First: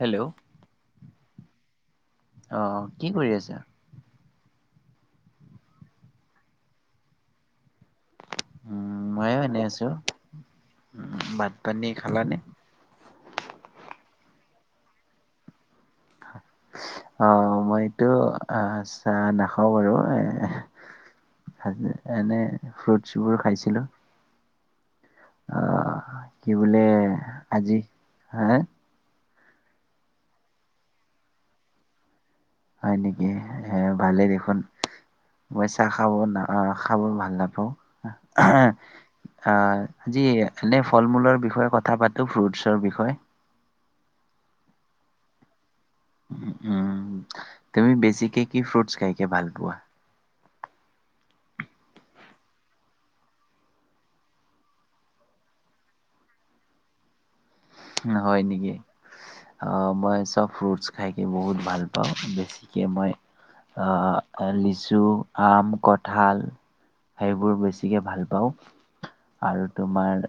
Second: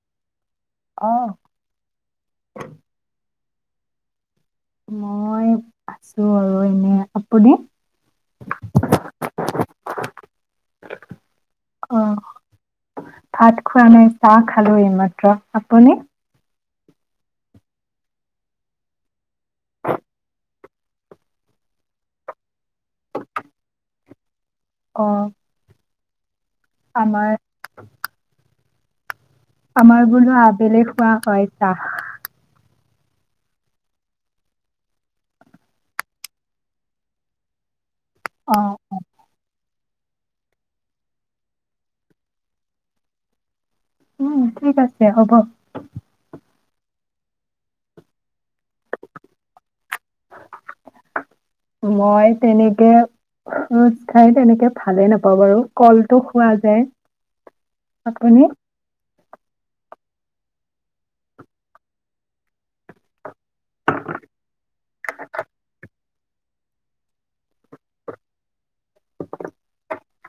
Hello অ অ', কি কৰি আছা মই আছো আৰু এনে আপুনি উ ময়ো এনে আছো উ ভাত পানী অ', খালানে ভাত খোৱা নাই চাহ খালো এইমাত্ৰ আপুনি অ মইটো আহ চাহ না নাখও বাৰু এ এনে ফ্ৰুটছবোৰ খাইছিলো আহ আহ কি বোলে আজি হা আমাৰ বোলো আবেলি খোৱা হয় চাহ হয় নেকি এ ভালেই দেখোন মই চাহ খাব ন খাব ভাল নাপাওঁ অ আজি এনে ফল মূলৰ বিষয়ে কথা পাতো ফ্ৰুটছৰ বিষয়ে উম ঠিক আছে হ'ব উম তুমি বেছিকে কি ফ্ৰুটছ খাইকে ভাল পোৱা মই তেনেকে ফ্ৰোট খাই তেনেকে ভালে নাপাওঁ বাৰু কলটো খোৱা যায় হয় আপুনি? নেকি অ মই চব ফ্ৰুটছ খাই বহুত ভাল পাওঁ বেছিকৈ মই লিচু আম ক ঠাল সেইবোৰ বেছিকৈ ভাল পাওঁ আৰু তোমাৰ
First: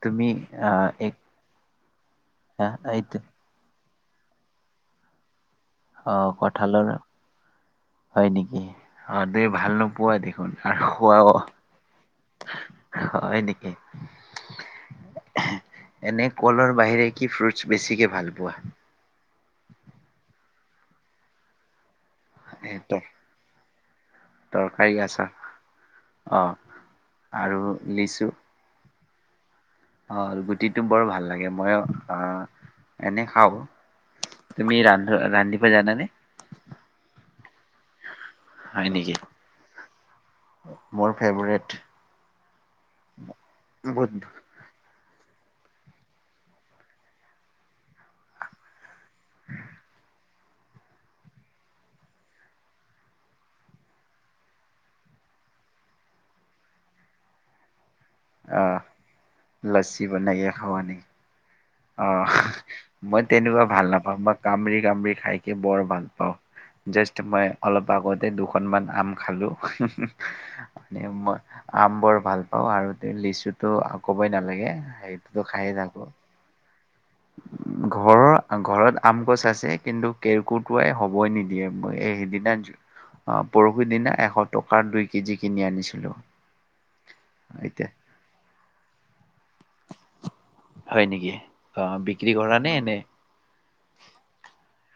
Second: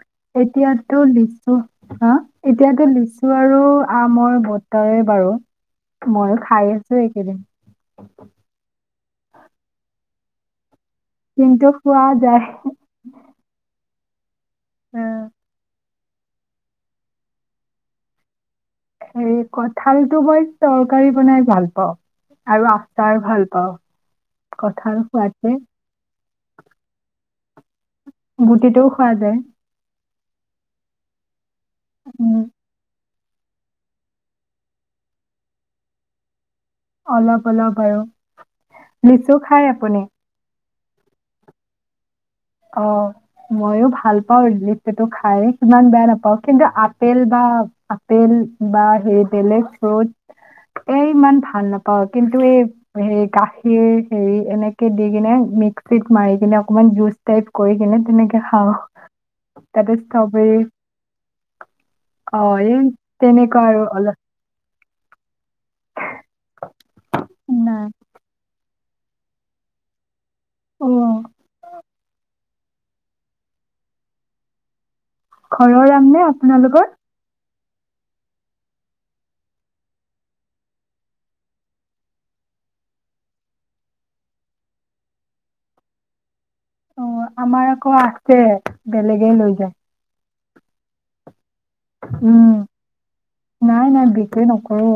তুমি আহ এতিয়াতো এক লিচু হাঁ আহ এতিয়াতো এইটো লিছো আৰু আহ মই বৰ্তাৰে বাৰু অঁ ময়ো খাই কঠালৰ আছো এইকেইদিন। হয় নেকি অঁ তুমি ভাল নোপোৱাই নেকি হয় আৰু খুৱাও কিন্তু খোৱা যায়। হয় নেকি উম। এনে কলৰ বাহিৰে কি ফ্ৰুটছ বেছিকে ভাল পোৱা এই কঁঠালতটো মই তৰকাৰী বনাই ভাল পাওঁ আৰু এ ত আচাৰ ভাল পাওঁ কথা কঠাল সোৱাদ যে অঁ আৰু গুটিটো খোৱা যায় হয় গুটিটো বৰ ভাল লাগে এ ময়ও উম, অঁ এনে খাও তুমি ৰা ৰান্ধিব জান নে অলপ অলপ আৰু হয় নেকি? লিচু খাই আপুনি মোৰ ফেভৰেট অঁ মইও বহুত ভাল পাওঁ টো খাই সিমান বেয়া নাপাওঁ কিন্তু আপেল বা আপেল বা হে বেলেগ ফ্ৰুট এ ইমান ভাল নাপাওঁ কিন্তু এই হে গাখীৰ হেৰি এনেকে দি কিনে মিক্সিত মাৰি কিনে অকমান জুচ টাইপ কৰি কিনে তেনেকে খাওঁ আহ তাতে ষ্ট্ৰবেৰী অঁ অ এই মই তেনেকুৱা আৰু ভাল অলপ নাপাওঁ মই কামৰি কামৰি খাইকে বৰ ভাল পাওঁ জাষ্ট মই নাই অলপ আগতে দুখন মান আম খালোঁ অ আম বৰ ভাল পাঁও অঁ আৰু লিচুতটো ক'বই নালাগে হে ঘৰৰ আম নে আপোনালোকৰ ঘৰৰ ঘৰত আম গছ আছে কিন্তু কেৰ্ৰকেৰ্ৰটোৱা হবই নিদিয়েই সেইদিনা পৰহি দিনা এশ টকাৰ দুই কেজি কিনি আনিছিলো আমাৰ আকৌ আছে বেলেগে লৈ যায় হয় নেকি অঁ বিক্ৰী উম কৰা নে এনেই নাই নাই বিকি নকৰো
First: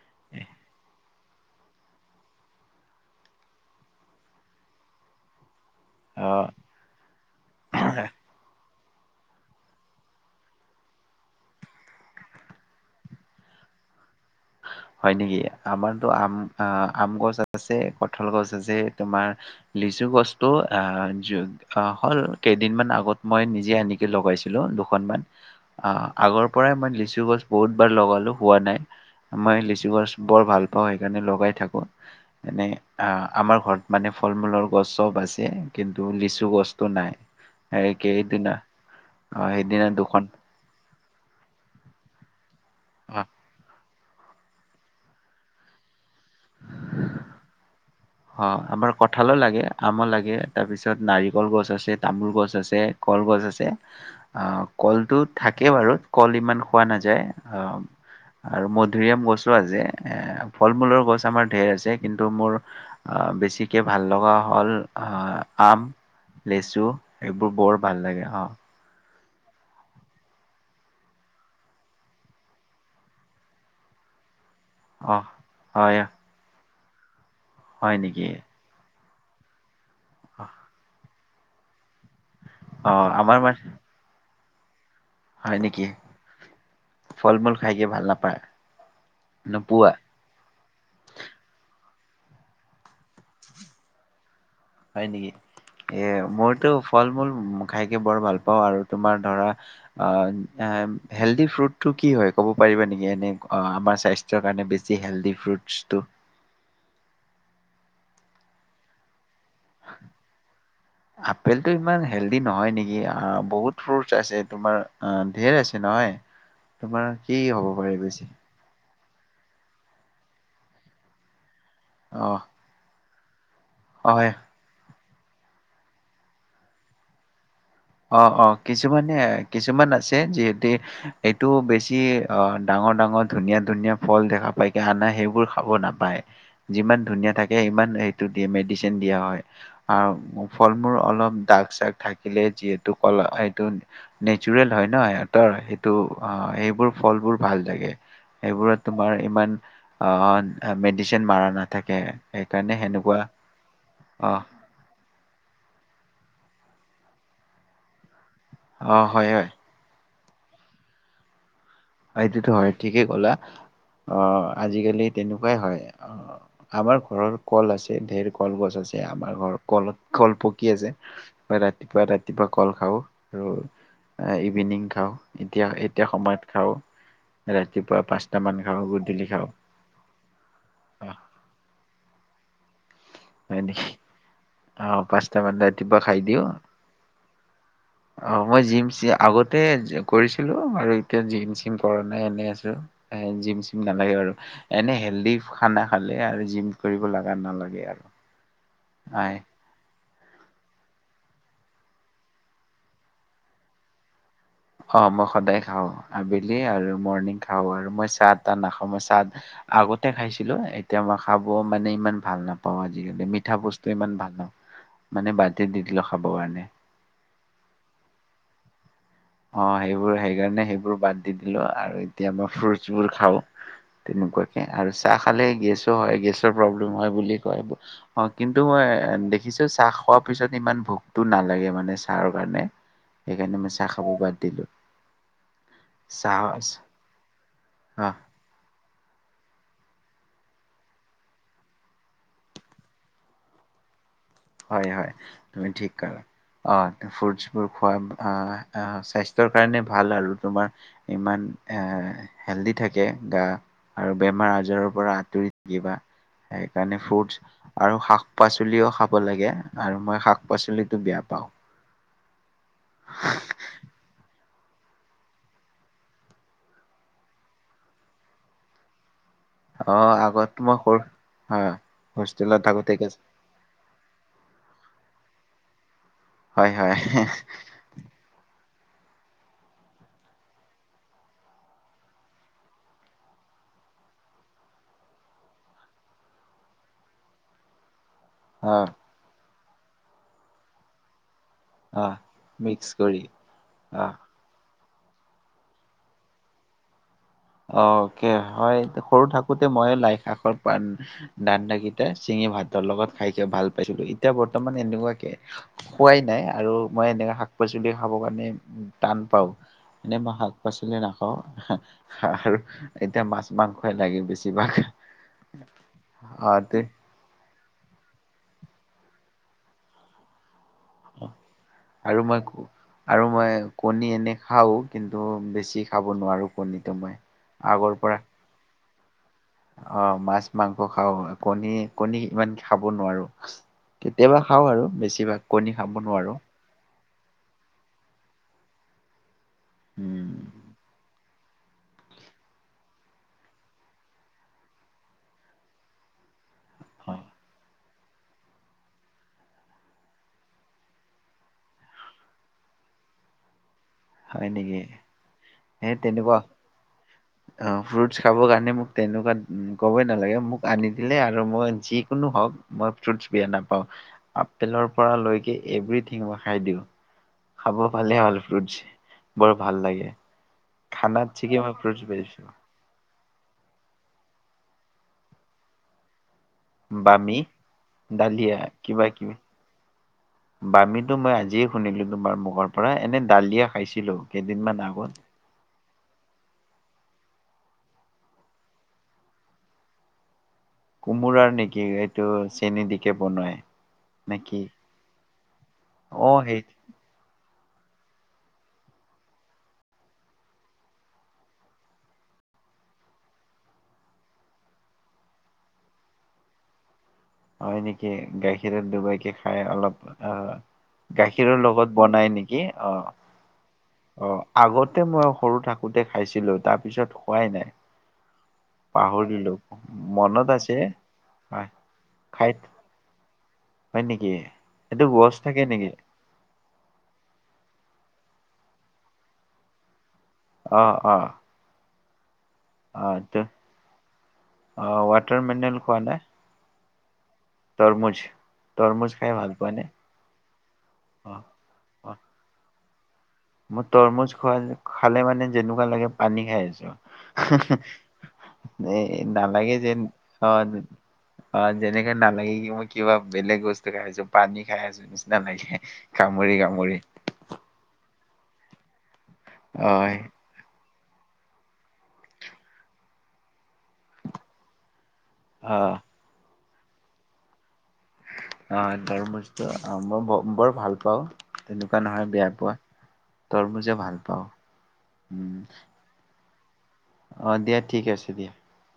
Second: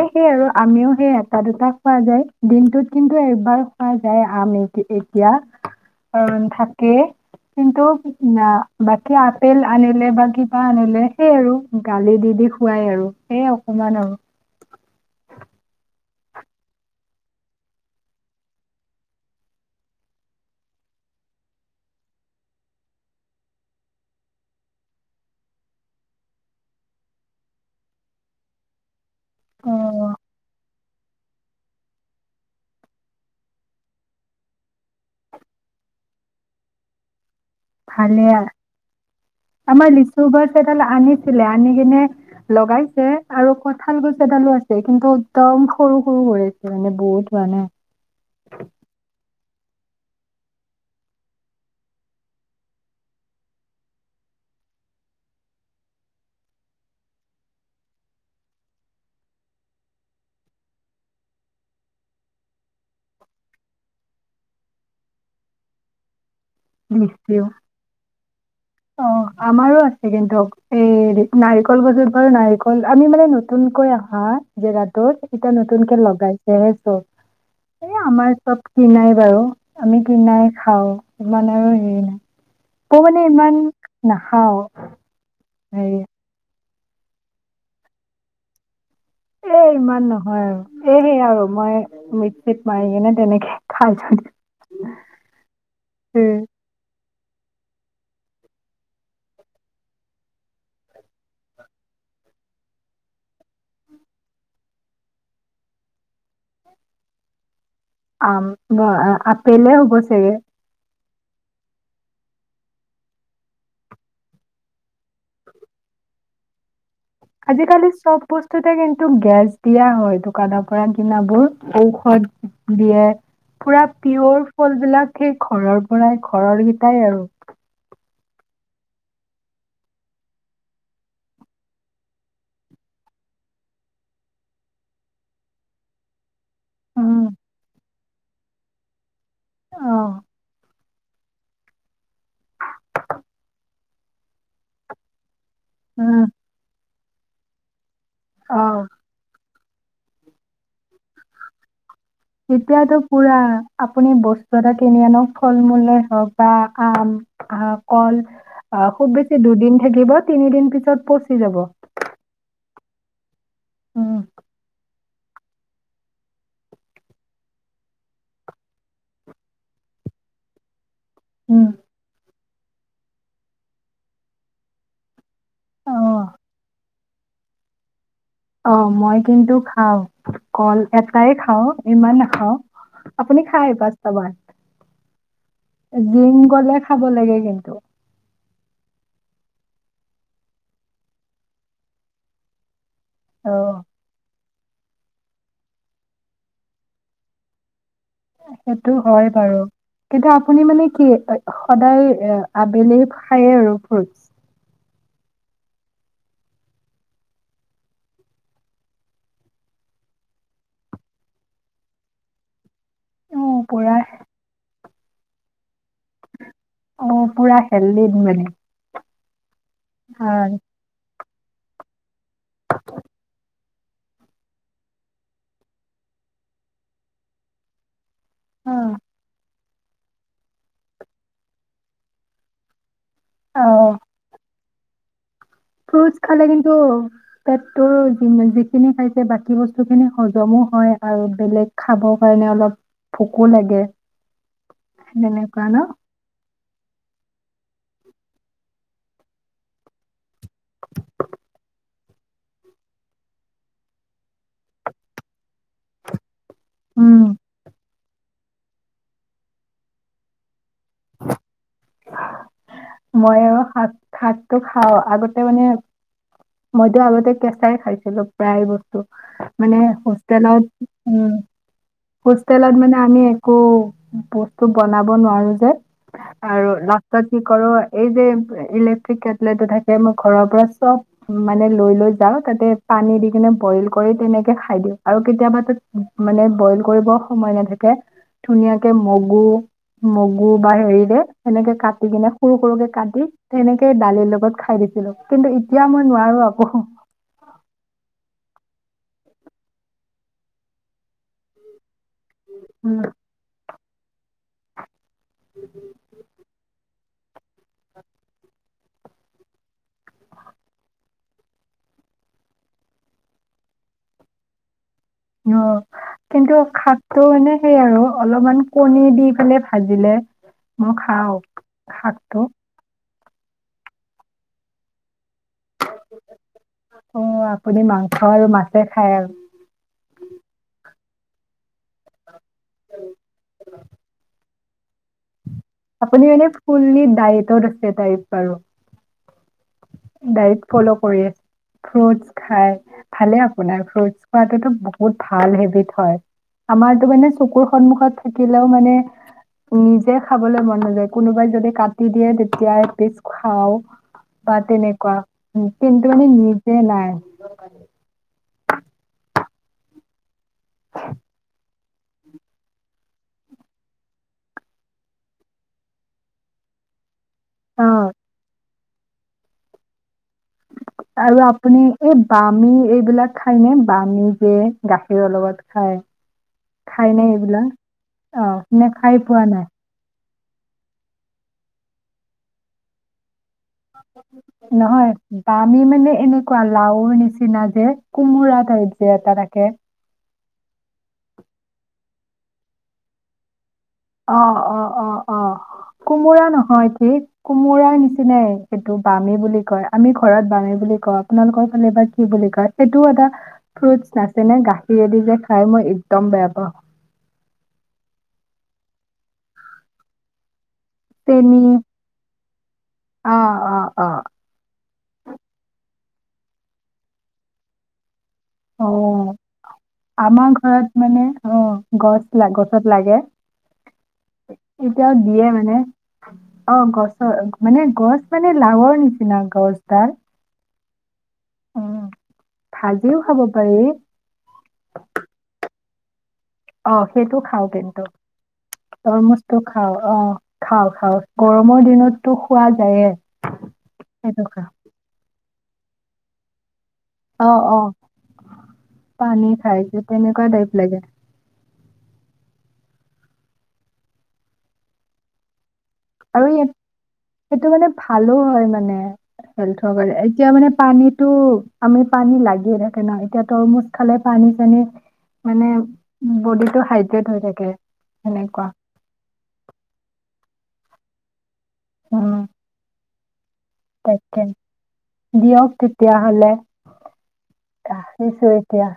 এ সেই আৰু আমিও সেইয়া দুটা দুটা খোৱা যায় দিনটোত কিন্তু এবাৰ খোৱা যায় আম এ এতিয়া অ থাকে কিন্তু না বাকী আপেল আনিলে বা কিবা আনিলে সেই আৰু গালি দি দি খোৱাই আৰু সেইয়ে অকমান আৰু। হয় নেকি আমাৰতো আম আম গছ আছে কঠাল গছ আছে তোমাৰ লিচু গছটো হল কেইদিনমানা আগত মই নিজে আনে লগাইছিলো দুখনমান আহ আগৰ পৰাই মই লিচু গছ বহুত বাৰ লগালো হোৱা নাই। মই লিচু গছ অ বৰ ভাল। সেইকাৰণে লগাই থাকো এনে আহ আমাৰ ঘৰত মানে ফল মূলৰ গছ চব আছে কিন্তু লিচু গছতটো নাই। এই ভালে কেইদিনা অ' আৰু সেইদিনা আমাৰ দুখন লিচু এডাল আনি। আনিচিলে আনিকিনে। লগাইছে অ' আৰু ক'ত। ভাল গছ এডালো আছে কিন্তু একদম সৰু সৰু হৈ আছে মানে বহুত মানে। অ আমাৰ কঠালো লাগে। আমো লাগে তাৰপিছত নাৰিকল গছ আছে তামোল গছ আছে কলগছ আছে আহ কলটো থাকে বাৰু কল ইমান খোৱা নাযায় আহ আৰু মধুৰিআম গছো আছে এ ফল মূলৰ গছ আমাৰ ঢেৰ আছে কিন্তু মোৰ। আহ বেছিকে ভাল লগা হ'ল আহ আম। লেচু লিচিও এইবোৰ বৰ ভাল লাগে অ। অ আমাৰো আছে কিন্তু এই নাৰিকল গছত বাৰু নাৰিকল আমি মানে নতুনকৈ আহা। অ ছ নতুন কে হয় লগাইছেহে। অ। হয় এই নেকি আমাৰ চব কিনাই। জানো। আমি কিনি এই খাওঁ। মানে আৰু। মই মানে অ তামানে আমাৰ ইমান মান না। অহ হয় নেকি। ফল মূল খাই কিয় ভাল নাপায়। এ নোপোৱা ইমান নহয় আৰু এহে আৰু মই। মিকচিত মাৰিকিনে। হয় নেকি এ উম, মোৰতো ফল মূল খাইকে বৰ ভাল পাওঁ আৰু তুমাৰ ধৰা হেল্ডি ফ্ৰুটটো কি হয় ক'ব পাৰিবা নেকি এনে আমাৰ স্বাস্থ্যৰ কাৰণে বেছি হেলডি ফ্ৰুটছটো। আম আপেলয়ে হব চাগে। আপেলটো ইমান হেল্ডি নহয় নেকি বহুত ফ্ৰুৰ্ছ আছে তোমাৰ ধেৰ আছে নহয়। তোমাৰ কি হ'ব আজিকালি পাৰে চব বেছি বস্তুতে কিন্ত। টো গেছ দিয়া হয় দোকানৰ পৰা কিনা বোৰ। অ ঔষধ দিয়ে। পুৰা অ', হয় পিয়ৰ ফল বিলাক। সেই ঘৰৰ পৰাই ঘৰৰ কেইটাই আৰু। অ অ কিছুমানে কিছুমান আছে যিহেতু এইটো বেছি অ ডাঙৰ ডাঙৰ ধুনীয়া ধুনীয়া ফল দেখা পায় কি আনা সেইবোৰ খাব নাপায়। যিমান ধুনীয়া উম। থাকে ইমান এইটো দি মেডিচিন দিয়া হয় অ', আৰু ফল মূল অলপ তাৰ পাছত থাকিলে যিহেতু কলা সেইটো নেচাৰেল হয় ন সেইটো উম, অ এইবোৰ ফলবোৰ ভাল লাগে এইবোৰত অ'। তোমাৰ ইমান অ মেডিচিন মাৰা নাথাকে সেইকাৰণে এতিয়াতো সেনেকুৱা পুৰা আপুনি অ', বস্তু এটা কিনি আনক ফল মূল হওক বা আম কল অ খুব হয় বেছি হয় দুদিন থাকিব তিনিদিন পিছত পচি যাব হয়টোতো হয় ঠিকেই কলা অ উম, আজিকালি তেনেকুৱাই হয় আমাৰ ঘৰৰ কল আছে ধেৰ কলগছ আছে আমাৰ ঘৰত কলত কল পকি আছে ৰাতিপুৱা উম, ৰাতিপুৱা ৰাতিপুৱা কল খাওঁ আৰু ইভিনিং খাওঁ এতিয়া এতিয়া অ'। সময়ত খাওঁ ৰাতিপুৱা পাঁচ অ মই কিন্তু খাও কল এটাই খাও ইমান ন অ আপুনি হয় খায় নেকি পাঁচটা মান অ পাঁচটাামান ৰাতিপুৱা খাই দিওঁ গ'লে খাব লাগে কিন্তু। আহ মই যিম আগত ত কৰিছিলো আৰু এতিয়া জিম চিম কৰা নাই এনেই আছো এ জিম অ', চিম নালাগে আৰু এনে হেল্ডি খানা খালে আৰু জিম কৰিব লগা নালাগে আৰু সেইটো হয় বাৰু কিন্তু আপুনি মানে কি সদায় আবেলি খায় আৰু ফ্ৰুদ অ মই সদায় খাওঁ আবেলি আৰু মৰ্ণিং খাওঁ আৰু মই চাহ তাহ নাখাওঁ মই চাহ আগতে খাইছিলো এতিয়া মই খাব মানে ইমান ভাল নাপাওঁ পাওঁ আজিকালি মিঠা অ', বস্তু পুৰা ইমান ভাল নাপাওঁ মানে বাটতে দি কিবা খাব কাৰণে অ', পুৰা খেললি মানে অঁ সেইবোৰ ভাল। সেইকাৰণে সেইবোৰ বাদ দি দিলো আৰু কেতিয়া মই ফ্ৰুটছবোৰ খাওঁ তেনেকুৱাকে আৰু চাহ খালে গেছো হয় গেছৰ প্ৰব্লেম হয় বুলি কয় অঁ কিন্তু মই দেখিছো চাহ খোৱাৰ পিছত ইমান ভোকতো নালাগে মানে চাহৰ কাৰণে সেইকাৰণে মানে অ', চেনী বাদ দিলো ফ্ৰুটছ খালে কিন্তু পেটৰ অ', যিখিনি খাই বাকী বস্তু খিনি হজমো হয় আৰু বেলেগ খাবৰ কাৰণে অলপ ভোকো লাগে হয় হয় তেনেকুৱা তুমি ন'? ঠিক কলা অঁ ফ্ৰুটছবোৰ খোৱা আহ স্বাস্থ্যৰ কাৰণে ভাল আৰু তোমাৰ ইমান এ হেলডি থাকে গা আৰু বেমাৰ আজাৰৰ পৰা আঁতৰি থাকিবা সেইকাৰণে উম। ফ্ৰুট আৰু শাক পাচলিও খাব লাগে আৰু মই শাক পাচলিতটো বেয়া পাওঁ মই আৰু শাক খাক তো খাও আগতে মানে মইতো আগতে কেঁচাই খাইছিলো প্ৰায় বস্তু মানে অ আগত হোষ্টেলত মই সৰু উম হয় হোষ্টেলত থাকোতে মানে আমি একো বস্তু বনাব নোৱাৰো যে আৰু হয় হয় ৰাস্তা কি কৰ এই যে ইলেক্ট্ৰিক কেটলেটো থাকে মোৰ ঘৰৰ পৰা চব মানে লৈ লৈ যাও তাতে পানী দি কিনে বইল কৰি তেনেকে খাই দিওঁ আৰু কেতিয়াবা তাত মানে বইল কৰিব সময় নাথাকে অ ধুনীয়াকে মগু মগু বা হৰি যে সেনেকে কাটি অ কিনে সৰু সৰুকে মিক্স কাটি কৰি তেনেকে অ দালিৰ লগত খাই দিওঁ কছিলো কিন্তু এতিয়া মই নোৱাৰো আকৌ অকে হয় সৰু থাকোতে মই লাই শাকৰ পাণ দান দাকি চিঙি ভাতৰ উম, লগত খাইছে ভাল পাইছো এতিয়া বৰ্তমান এনেকুৱাকে খোৱাই নাই আৰু মই এনেকে শাক পাচলি খাবৰ কাৰণে টান পাও এনে মই শাক পাচলি নাখাওঁ হেহ আৰু এতিয়া মাছ মাংসই লাগে বেছিভাগ অ অ কিন্তু তে শাক টো মানে সেই আৰু অলপমান কণী দি পেলায় ভাজিলে মই খাওঁ আৰু মই শাকটো আৰু মই কণী এনে খাও কিন বেছি খাব নোৱাৰো কণীটো মই আগৰ পৰা। দে খায় আৰু অ মাছ মাংস খাও কণী কণী ইমান খাব নোৱাৰো কেতিয়াবা খাওঁ আৰু বেছিভাগ কণী খাব আপুনি নোৱাৰো। এনে ফুল ডায়েটত আছে তাই বাৰো ডাইট ফল' কৰি এ ফ্ৰুটচ খাই ভালে আপোনাৰ ফ্ৰুটচ খোৱাাততো বহুত ভাল হেবিট হয় আমাৰতো হয় মানে চকুৰ সন্মুখত থাকিলেও মানে নিজে খাবলৈ মন নাযায় কোনোবাই যদি কাটি দিয়ে তেতিয়া এপিছ খাও হয় বা নেকি? তেনেকুৱা সেই কিন্ত মানে তেনেকুৱা নিজে নাই মানে মোক তেনেকুৱা ক'বই নালাগে মোক আনি দিলে আৰু মই যি কোনো হওক মই ফ্ৰুটছ বিয়া নাপাওঁ আপেলৰ পৰা লৈকে এভৰিথিং মই খাই দিওঁ খাব অ', ভালে হল ফ্ৰুটছ বৰ ভাল লাগে খানাত আৰু চিকি মই আপুনি ফ্ৰুটছ এই বেছি বামি এইবিলাক খায়নে বামি জে গাখীৰৰ লগত খায় খাই নে বামি এইবিলাক ডালিয়া আহ নে খাই পোৱা নাই বামীটো মই আজিয়ে শুনিলো তোমাৰ মুখৰ পৰা এনে দালিয়া নহয় বা আমি মানে এনেকুৱা লাও নিচিনা যে কোমোৰা টাইপ যে এটা থাকে কোমোৰাৰ নেকি এইটো চেনী দিকে বনোৱাই অ অ অ অ অ কোমোৰা সেই নহয় ঠিক কোমোৰাাৰ নিচিনাই ইেইটো বামী বুলি কয় আমি ঘৰত বামী বুলি কওঁ আপোনালোকৰ ফালে বা কি বুলি কয় সেইটোও এটা ফ্ৰুটছ তাত মানে গাখীৰেদি যে খাই মই এক্দম বেয়া পাওঁ হয় নেকি গাখীৰত ডবাইকে খাই অলপ আহ চেনি গাখীৰৰ লগত বনাই নেকি অ অ আগতে মই সৰু থাকোতে খাইছিলো তাৰ পিছত খোৱাই নাই অ পাহৰিলো মনত আমাৰ আছে ঘৰত মানে অ হয় গছ খাই গছত লাগে হয় নেকি এইটো এতিয়াও গছ দিয়ে থাকে মানে নেকি অ গছৰ মানে গছ মানে লাৱৰ নিচিনা গছডাল অ অ উম। অ ভাজিও খাব ত পাৰি ৱাটাৰ মিনল খোৱা নাই অহ সেইটো খাওঁ কিন্তু তৰমুজ তৰমুজ খাই ভাল তৰমুজটো পোৱা নে খাওঁ অ খাওঁ খাওঁ অ গৰমৰ দিনততো হোৱাদ তে মই তৰমুজ খোৱা খালে মানে যেনেকুৱা লাগে পানী খাই আছো অ অ এই পানী নালাগে খাই যে যেন তেনেকুৱা অ টাইপ লাগে অ যেনেকে নালাগে কি মই কিবা বেলেগ বস্তু খাই আছো পানী খাই আছো নিচিনা লাগে আৰু কামুৰি ই কামুৰি সেইটো মানে ভালো হয় মানে হেলথ ৰ মানে হয় এতিয়া মানে পানীত টো আমি পানী লাগিয়ে থাকে ন এতিয়াতো অলপ খালে পানী চানী মানে অ বডিত টো সহায়ক হৈ থাকে সেনেকুৱা। অ তৰমুজ টো ভাল পাওঁ তেনেকুৱা নহয় উম বেয়া পোৱা তৰমুজে ভাল তাকে পাওঁ। উম দিয়ক তেতিয়াহ'লে অ দিয়া ঠিক আছে ৰাখিছোঁ দিয়া এতিয়া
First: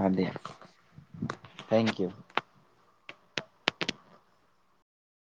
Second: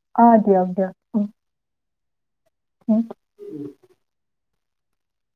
অ দিয়া অঁ দিয়ক দিয়ক থেংক ইউ [unintelligible]